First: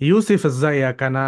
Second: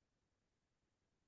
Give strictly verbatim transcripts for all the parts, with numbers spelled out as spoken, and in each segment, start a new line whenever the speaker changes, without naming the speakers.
يوسف، ازيك؟ انا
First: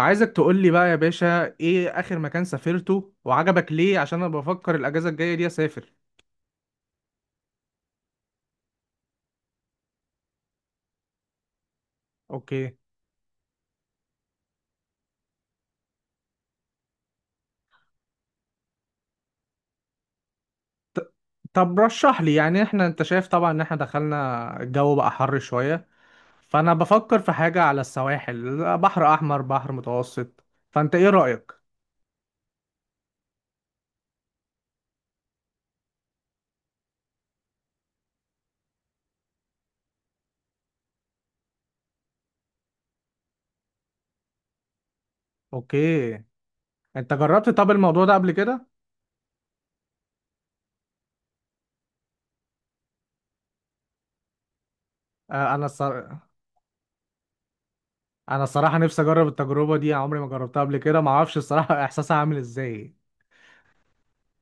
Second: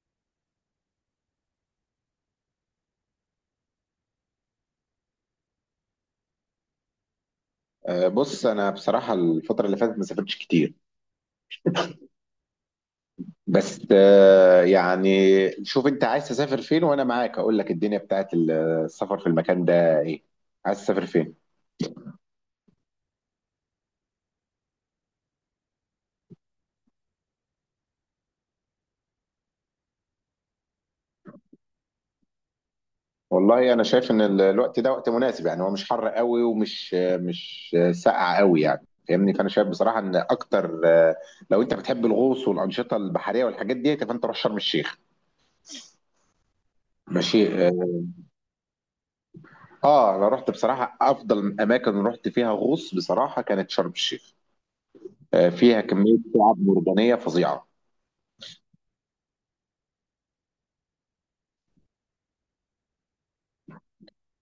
عايزك تقول لي بقى يا باشا ايه اخر مكان سافرته وعجبك ليه؟ عشان انا بفكر الاجازه الجايه دي اسافر.
أه، بص انا بصراحه الفتره اللي فاتت ما سافرتش كتير.
اوكي.
بس أه، يعني شوف انت عايز تسافر فين وانا معاك اقول لك الدنيا بتاعت ال- السفر في المكان ده ايه؟ عايز
ط-
تسافر فين؟
طب رشح لي، يعني احنا انت شايف طبعا ان احنا دخلنا الجو بقى حر شويه، فانا بفكر في حاجه على السواحل، بحر احمر بحر متوسط، فانت ايه رايك؟
والله انا شايف ان ال- الوقت ده وقت مناسب، يعني هو مش حر قوي ومش مش ساقع قوي، يعني فاهمني. فانا شايف بصراحه ان اكتر أه، لو انت بتحب الغوص والانشطه البحريه والحاجات دي فانت روح شرم الشيخ.
اوكي، انت
ماشي
جربت طب
اه.
الموضوع ده قبل كده؟
آه، انا رحت بصراحه افضل اماكن رحت فيها غوص بصراحه كانت شرم الشيخ. آه،
آه، انا
فيها
الصرا-
كمية شعاب مرجانية فظيعة.
انا الصراحه نفسي اجرب التجربه دي، عمري ما جربتها قبل كده، ما اعرفش الصراحه احساسها عامل ازاي.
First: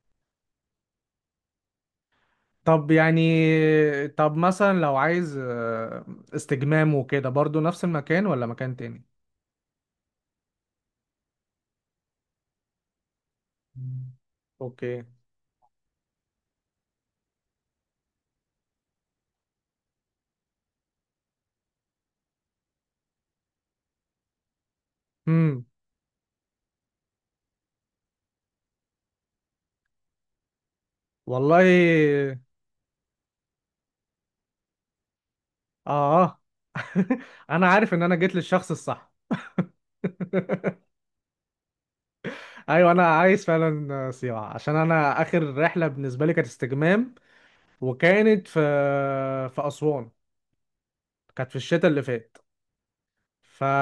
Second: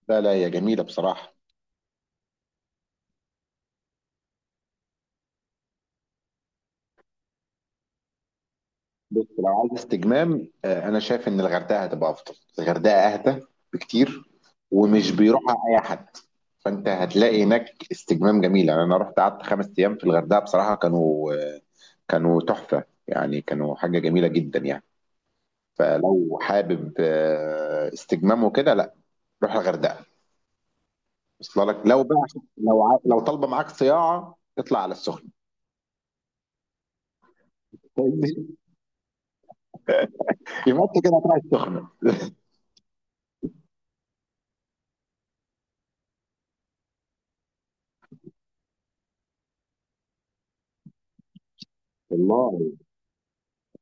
لا لا، هي جميلة بصراحة.
طب يعني طب مثلا لو عايز آه، استجمام وكده، برضو نفس المكان ولا مكان تاني؟
بص لو عايز استجمام، آه، أنا شايف إن الغردقة هتبقى أفضل، الغردقة أهدى
مم.
بكتير.
اوكي.
ومش بيروحها أي حد، فأنت هتلاقي هناك استجمام جميل. يعني أنا رحت قعدت خمس أيام في الغردقة بصراحة، كانوا آه، كانوا تحفة، يعني كانوا حاجة جميلة جدا يعني.
امم.
فلو حابب آه، استجمام وكده لا، روح الغردقة. وصل لك. لو بقى،
والله.
لو ع- لو طالبة معاك صياعة اطلع على السخنة.
اه. انا عارف ان انا جيت للشخص الصح.
في مصر كده طلعت سخنه.
ايوه، انا عايز فعلا سيوة، عشان انا اخر رحله بالنسبه لي كانت استجمام، وكانت في في اسوان، كانت في الشتاء اللي فات.
والله.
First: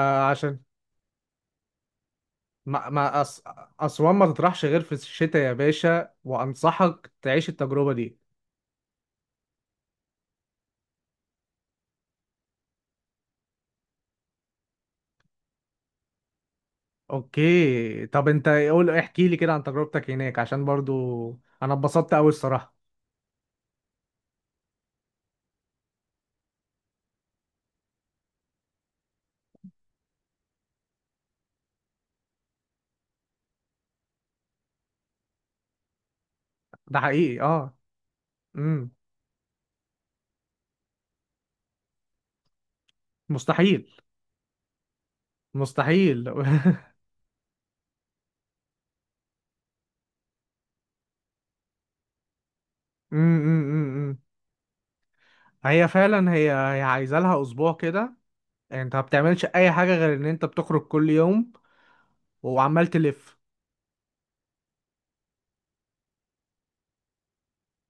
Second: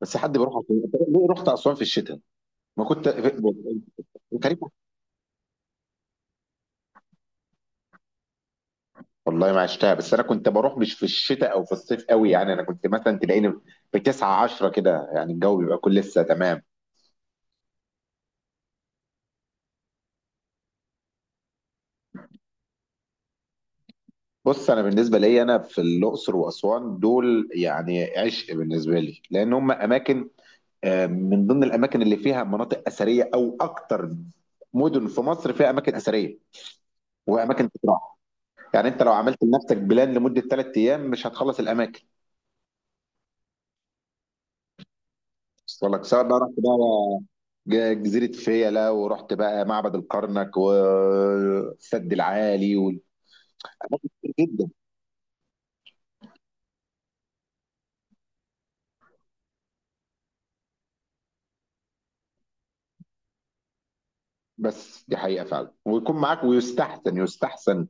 بس حد بيروح اسوان؟ أنت ليه رحت اسوان في الشتاء؟ ما
ما
كنت
ما أس... اسوان ما
كريم،
تطرحش غير في الشتاء يا باشا، وانصحك تعيش التجربه دي.
والله ما عشتها. بس انا كنت بروح مش في الشتاء او في الصيف قوي، يعني انا كنت مثلا تلاقيني في تسعة عشرة كده، يعني الجو بيبقى كل لسه تمام.
اوكي، طب انت قول احكي لي كده عن تجربتك هناك، عشان برضو انا اتبسطت قوي الصراحه.
بص انا بالنسبه لي انا في الاقصر واسوان دول يعني عشق بالنسبه لي، لان هم اماكن آه، من ضمن الاماكن اللي فيها مناطق اثريه، او اكتر مدن في مصر فيها اماكن اثريه
ده حقيقي،
واماكن
اه.
تتراح. يعني
امم.
انت لو عملت لنفسك بلان لمده ثلاث ايام مش هتخلص الاماكن.
مستحيل،
وصل لك،
مستحيل.
سواء بقى رحت
امم.
بقى ج- جزيره فيلا ورحت بقى معبد الكرنك والسد العالي و...
امم. أمم.
جدا.
هي فعلا، هي هي عايزه لها اسبوع كده، انت ما بتعملش اي حاجه غير ان انت بتخرج كل يوم وعمال تلف.
بس دي حقيقه فعلا، ويكون معاك ويستحسن يستحسن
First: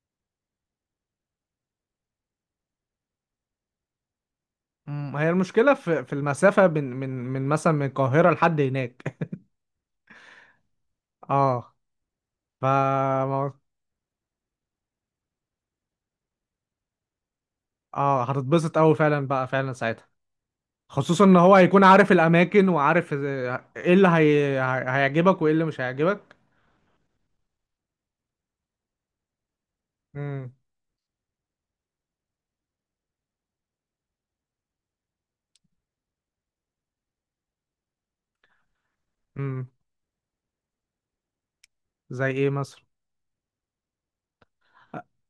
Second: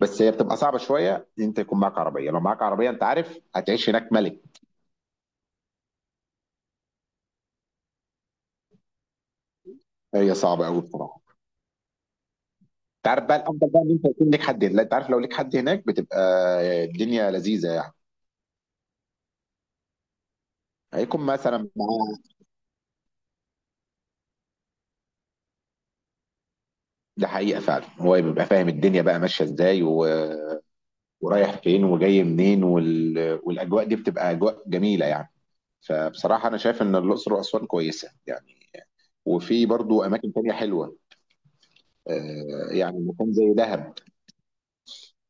بس هي بتبقى صعبه شويه ان انت يكون معاك عربيه، لو معاك عربيه انت عارف هتعيش هناك ملك.
أمم، هي المشكله في في المسافه من من من مثلا من القاهره لحد هناك.
هي صعبه قوي بصراحه.
اه. ف
انت عارف بقى الافضل بقى ان انت يكون ليك حد هناك. لا انت عارف لو ليك حد هناك بتبقى الدنيا لذيذه يعني.
اه هتتبسط قوي فعلا بقى فعلا ساعتها،
هيكون
خصوصا ان هو
مثلا
هيكون عارف
معاه.
الاماكن وعارف إز- ايه اللي هي... هي- هيعجبك وايه اللي مش هيعجبك.
ده حقيقة فعلًا، هو بيبقى فاهم الدنيا بقى ماشية إزاي و
امم.
ورايح فين وجاي منين، وال والأجواء دي بتبقى أجواء جميلة يعني. فبصراحة أنا شايف إن الأقصر وأسوان كويسة يعني، وفي
امم.
برضه أماكن تانية حلوة.
زي ايه؟
آآ،
مصر
يعني مكان زي دهب.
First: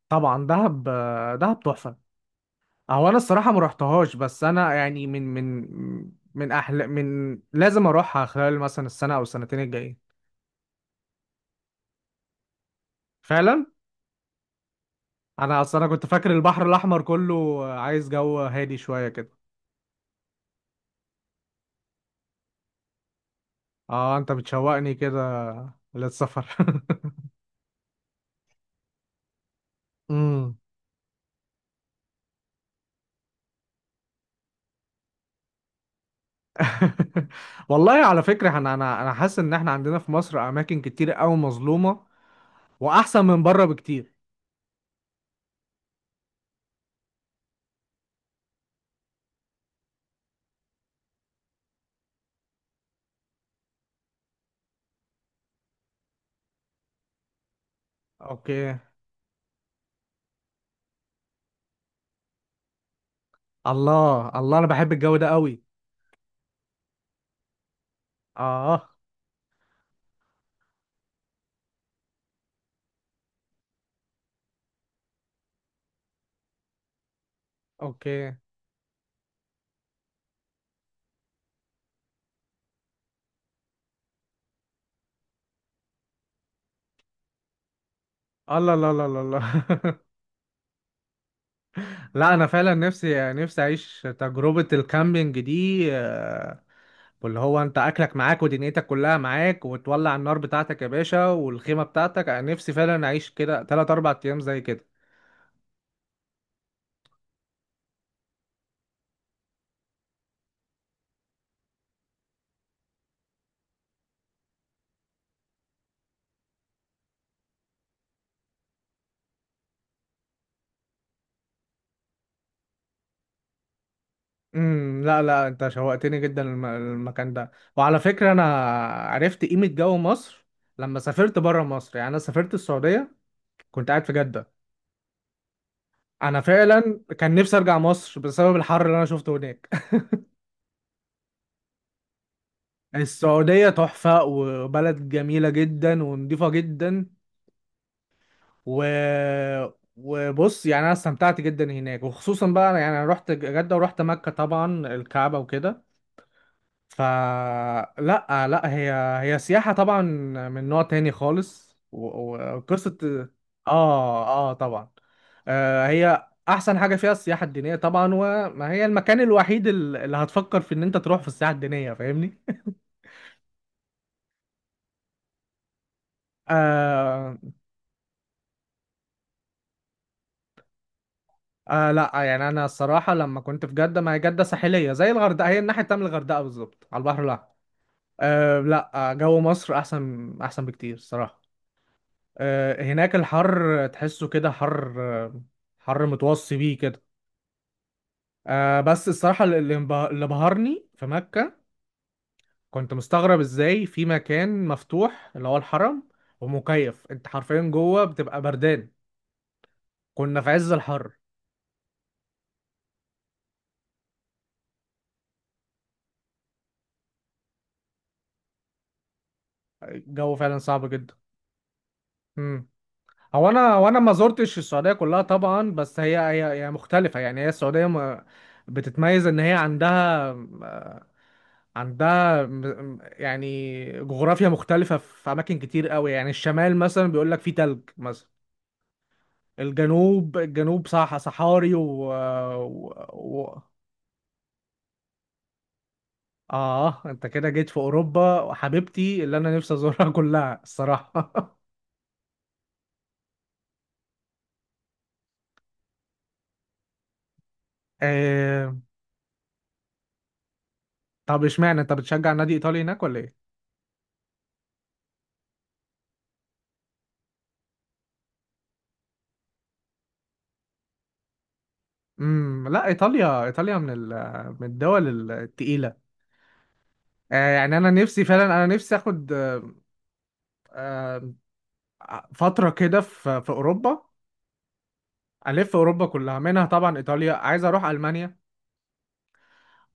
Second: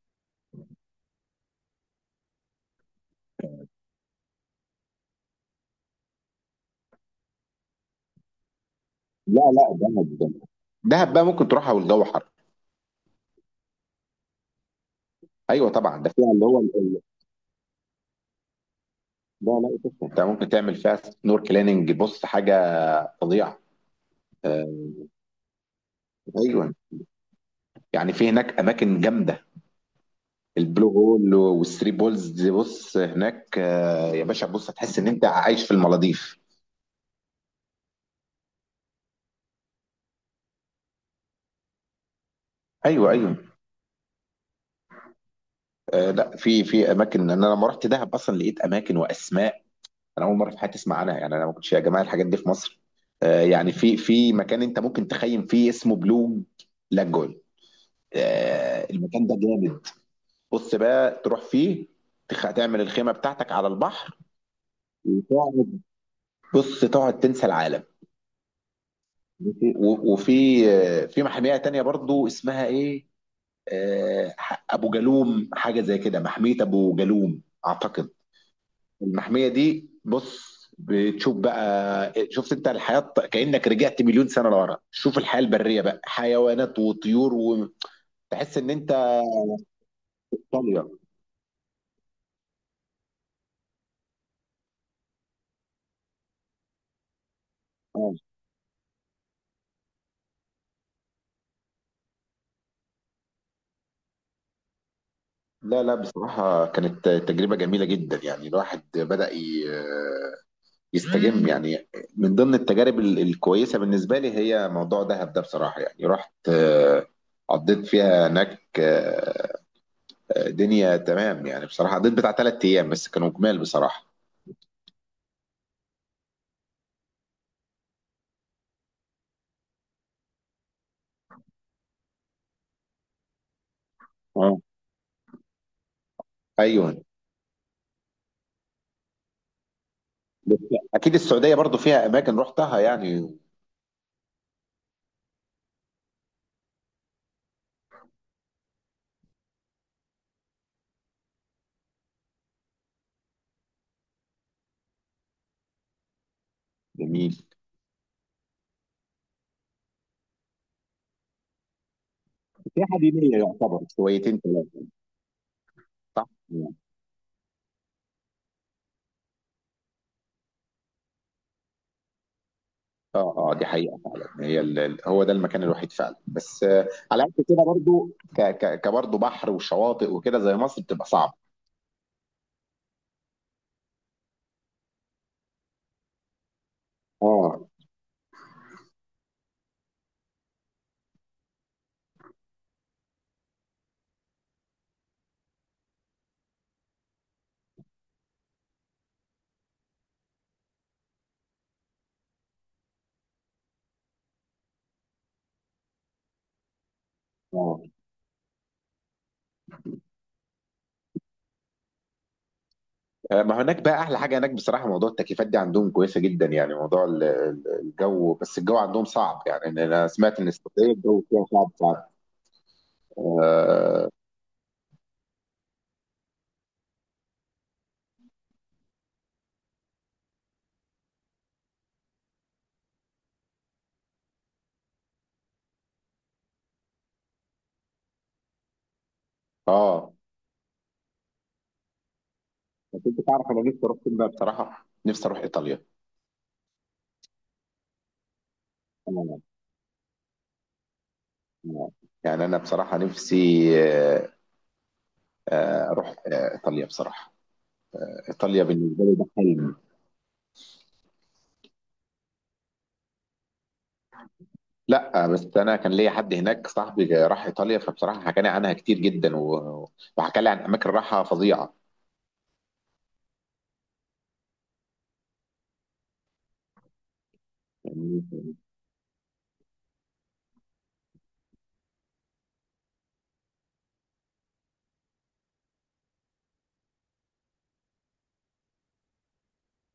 طبعا. دهب آه، دهب تحفه. هو انا الصراحه ما رحتهاش، بس انا يعني من من من احلى، من لازم اروحها خلال مثلا السنه او
لا،
السنتين
لأ
الجايين.
دهب دهب دهب بقى ممكن تروحها والجو حر.
فعلا. انا
أيوه
اصلا انا
طبعًا،
كنت
ده
فاكر
فيها اللي هو
البحر
ال ال
الاحمر كله، آه، عايز جو هادي شويه كده.
لا، لأ تسلم، أنت ممكن تعمل فيها snorkeling. بُص حاجة فظيعة.
اه، انت
آآ،
بتشوقني كده للسفر.
أيوه، يعني في هناك أماكن جامدة. البلو هول والثري بولز دي، بص هناك آه، يا باشا، بص هتحس ان انت عايش في المالديف.
والله، على فكرة، انا انا انا حاسس ان احنا عندنا في مصر اماكن كتير قوي مظلومة
ايوه
واحسن
ايوه.
من بره بكتير.
آه لا، في في اماكن انا لما رحت دهب اصلا لقيت اماكن واسماء انا اول مره في حياتي اسمع عنها، يعني انا ما كنتش يا جماعه الحاجات دي في مصر. آه، يعني في في مكان انت ممكن تخيم فيه اسمه بلو لاجون.
اوكي.
آه المكان ده جامد. بص بقى تروح فيه، تخ- تعمل الخيمه بتاعتك على البحر
الله الله، انا بحب الجو ده قوي.
وتقعد. بص تقعد تنسى العالم.
اه.
وفي وفي آه، في محميه تانية برضو اسمها ايه، آه، ابو جالوم حاجه زي كده، محميه ابو جالوم اعتقد.
اوكي.
المحميه دي بص بتشوف بقى، شفت انت الحياه كانك رجعت مليون سنه لورا؟ شوف الحياه البريه بقى، حيوانات وطيور، وتحس ان
الله، لا
انت
لا لا لا.
طاليه.
لا، انا فعلا نفسي نفسي اعيش تجربة الكامبينج دي، آه، واللي هو انت
آه.
اكلك معاك ودنيتك كلها معاك، وتولع النار بتاعتك يا باشا والخيمة بتاعتك، انا نفسي فعلا اعيش كده ثلاثة اربعة ايام زي كده.
لا لا بصراحه كانت تجربه جميله جدا، يعني الواحد بدا ي- آه، يستجم يعني. من ضمن التجارب ال- الكويسه بالنسبه لي هي موضوع دهب ده بصراحه، يعني رحت آه، قضيت فيها هناك آه، دنيا تمام يعني. بصراحة قضيت بتاع ثلاث أيام بس كانوا جمال بصراحة.
امم لا لا، انت شوقتني جدا الم- المكان ده. وعلى فكرة، انا عرفت قيمة جو مصر لما سافرت بره مصر، يعني انا سافرت السعودية، كنت قاعد في جدة،
اه.
انا فعلا
أيوه.
كان نفسي ارجع مصر بسبب الحر اللي انا شفته هناك.
بس أكيد السعودية برضو فيها أماكن رحتها يعني.
السعودية تحفة، وبلد جميلة جدا ونضيفة جدا و... وبص، يعني انا استمتعت جدا هناك، وخصوصا بقى يعني انا رحت جدة ورحت مكة طبعا، الكعبة وكده.
جميل.
فلا، لا لأ، هي هي سياحة طبعا من نوع تاني خالص، و- و- وقصة.
سياحة دينية يعتبر
اه
شويتين
اه،
ثلاثة.
طبعا. آه
صح؟
هي احسن حاجة فيها السياحة الدينية طبعا، وما هي المكان الوحيد ال- اللي هتفكر في ان انت تروح في السياحة الدينية، فاهمني؟
اه اه، دي حقيقة فعلا. هي ال... ال- هو ده المكان الوحيد فعلا، بس آه، على
آه
قد كده برضو ك... ك... كبرضو بحر وشواطئ وكده زي مصر بتبقى صعبة.
آه لا، يعني انا الصراحة لما كنت في جدة، ما هي جدة ساحلية زي الغردقة، هي الناحية التانية من الغردقة بالظبط على البحر الاحمر.
اه
آه لا، آه، جو مصر احسن احسن بكتير الصراحة. آه، هناك الحر تحسه كده، حر، حر متوصي بيه كده. آه، بس الصراحة اللي انبه- اللي بهرني في مكة، كنت مستغرب ازاي في مكان مفتوح اللي هو الحرم، ومكيف، انت حرفيا
اه.
جوه بتبقى بردان، كنا في عز الحر.
آه، ما هناك بقى احلى حاجه هناك بصراحه موضوع التكييفات دي عندهم كويسه جدا، يعني موضوع ال- ال- الجو. بس الجو عندهم صعب، يعني إن انا
الجو
سمعت ان
فعلا صعب
السعوديه
جدا.
الجو فيها صعب صعب.
امم. هو انا وانا
اه.
ما زرتش السعودية كلها طبعا، بس هي هي هي مختلفة، يعني هي السعودية ما- بتتميز ان هي عندها عندها م- م- يعني جغرافيا مختلفة في أماكن كتير قوي، يعني الشمال مثلا بيقول لك فيه تلج مثلا.
آه.
الجنوب، الجنوب، صح صحاري و... و...
بس انت تعرف
و...
انا نفسي اروح فين بقى بصراحه؟ نفسي اروح ايطاليا.
آه أنت كده جيت في أوروبا، وحبيبتي اللي
آه،
أنا نفسي أزورها. كلها الصراحة.
آه. يعني انا بصراحه نفسي آه، آه، اروح آه، ايطاليا بصراحه. ايطاليا
آه...
بالنسبه لي ده حلم.
طب إشمعنى أنت بتشجع نادي إيطالي هناك ولا إيه؟
لا بس انا كان ليا حد هناك صاحبي جا- راح ايطاليا، فبصراحه حكى لي عنها كتير جدا و- وحكى لي عن اماكن راحه فظيعه
امم لا، ايطاليا، ايطاليا من ال... من الدول التقيله. آه يعني انا نفسي
يعني.
فعلا، انا نفسي اخد آه، فتره كده في في اوروبا، ألف أوروبا كلها منها، طبعا إيطاليا، عايز أروح ألمانيا،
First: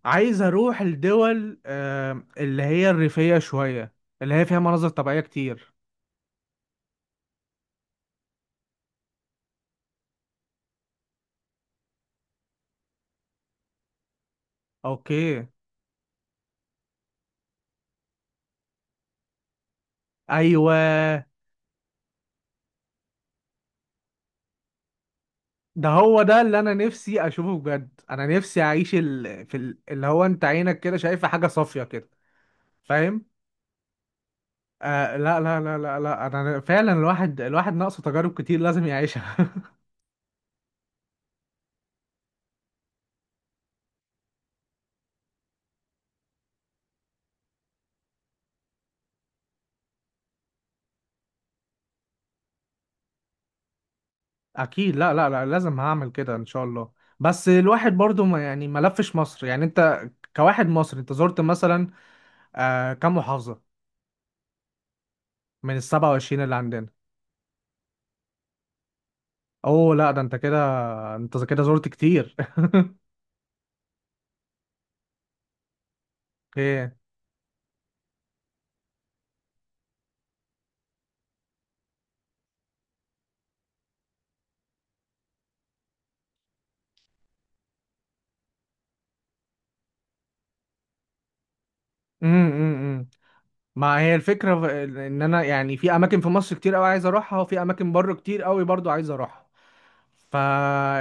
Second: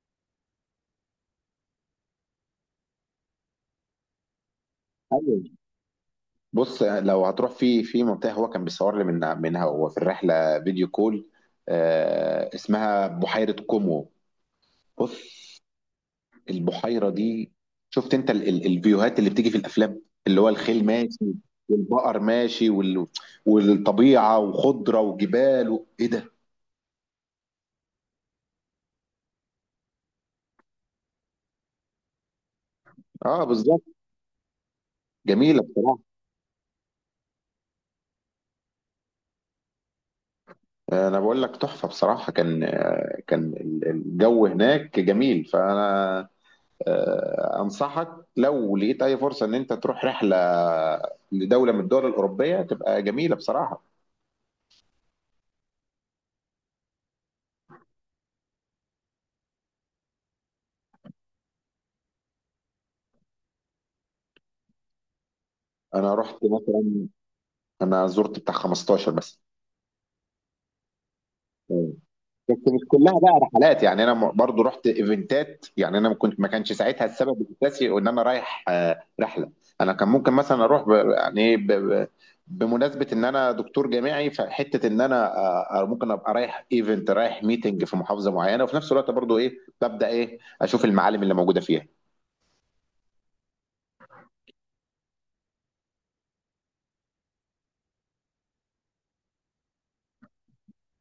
عايز أروح الدول آه، اللي هي الريفية شوية، اللي هي فيها مناظر طبيعية
أيوة.
كتير.
بص لو هتروح في في منطقه هو كان بيصور لي من منها وهو في الرحله فيديو كول، آه اسمها بحيره كومو.
أوكي.
بص البحيره دي، شفت انت ال ال الفيوهات اللي بتيجي في الافلام؟ اللي هو
أيوة،
الخيل ماشي والبقر ماشي وال والطبيعه وخضره وجبال و...
ده
ايه
هو
ده.
ده اللي أنا نفسي أشوفه بجد، أنا نفسي أعيش ال... في ال... اللي هو أنت عينك كده شايفة حاجة صافية كده، فاهم؟
اه بالظبط.
آه لا لا
جميله
لا لا
بصراحه.
لا، أنا فعلا الواحد الواحد ناقصه تجارب كتير لازم يعيشها.
انا بقول لك تحفه بصراحه. كان آه، كان ال- الجو هناك جميل. فانا آه، انصحك لو لقيت اي فرصه ان انت تروح رحله لدوله من الدول الاوروبيه تبقى جميله بصراحه.
اكيد، لا لا لا، لازم هعمل كده ان شاء الله. بس الواحد برضو، ما يعني ما لفش مصر، يعني انت كواحد مصري انت زرت مثلا آه كم محافظة من ال
انا رحت
سبعة وعشرين اللي عندنا؟
مثلا، انا زرت بتاع خمستاشر بس.
اوه لا، ده انت كده، انت كده زرت كتير.
بس مش كلها بقى رحلات، يعني انا م- برضو رحت ايفنتات. يعني انا ما كنت ما كانش
ايه.
ساعتها السبب الاساسي ان انا رايح آه، رحله. انا كان ممكن مثلا اروح ب... يعني إيه ب... ب- بمناسبه ان انا دكتور جامعي، فحته ان انا آه، آه، ممكن ابقى رايح ايفنت، رايح ميتنج في محافظه معينه وفي نفس الوقت برضو ايه، ببدا ايه اشوف المعالم اللي موجوده فيها.
امم. امم. ما هي الفكرة في- ان انا يعني في اماكن في مصر كتير قوي عايز اروحها، وفي اماكن بره كتير قوي برضو عايز اروحها، فا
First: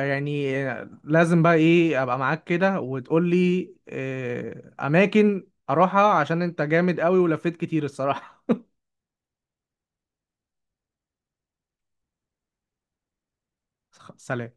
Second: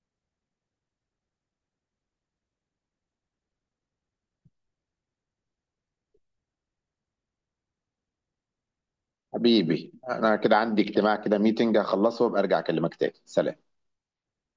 يعني لازم بقى ايه ابقى معاك كده، وتقول لي آه، اماكن اروحها عشان انت جامد قوي ولفيت كتير الصراحة.
حبيبي انا كده عندي اجتماع كده، ميتنج هخلصه وابقى ارجع اكلمك تاني. سلام.
سلام.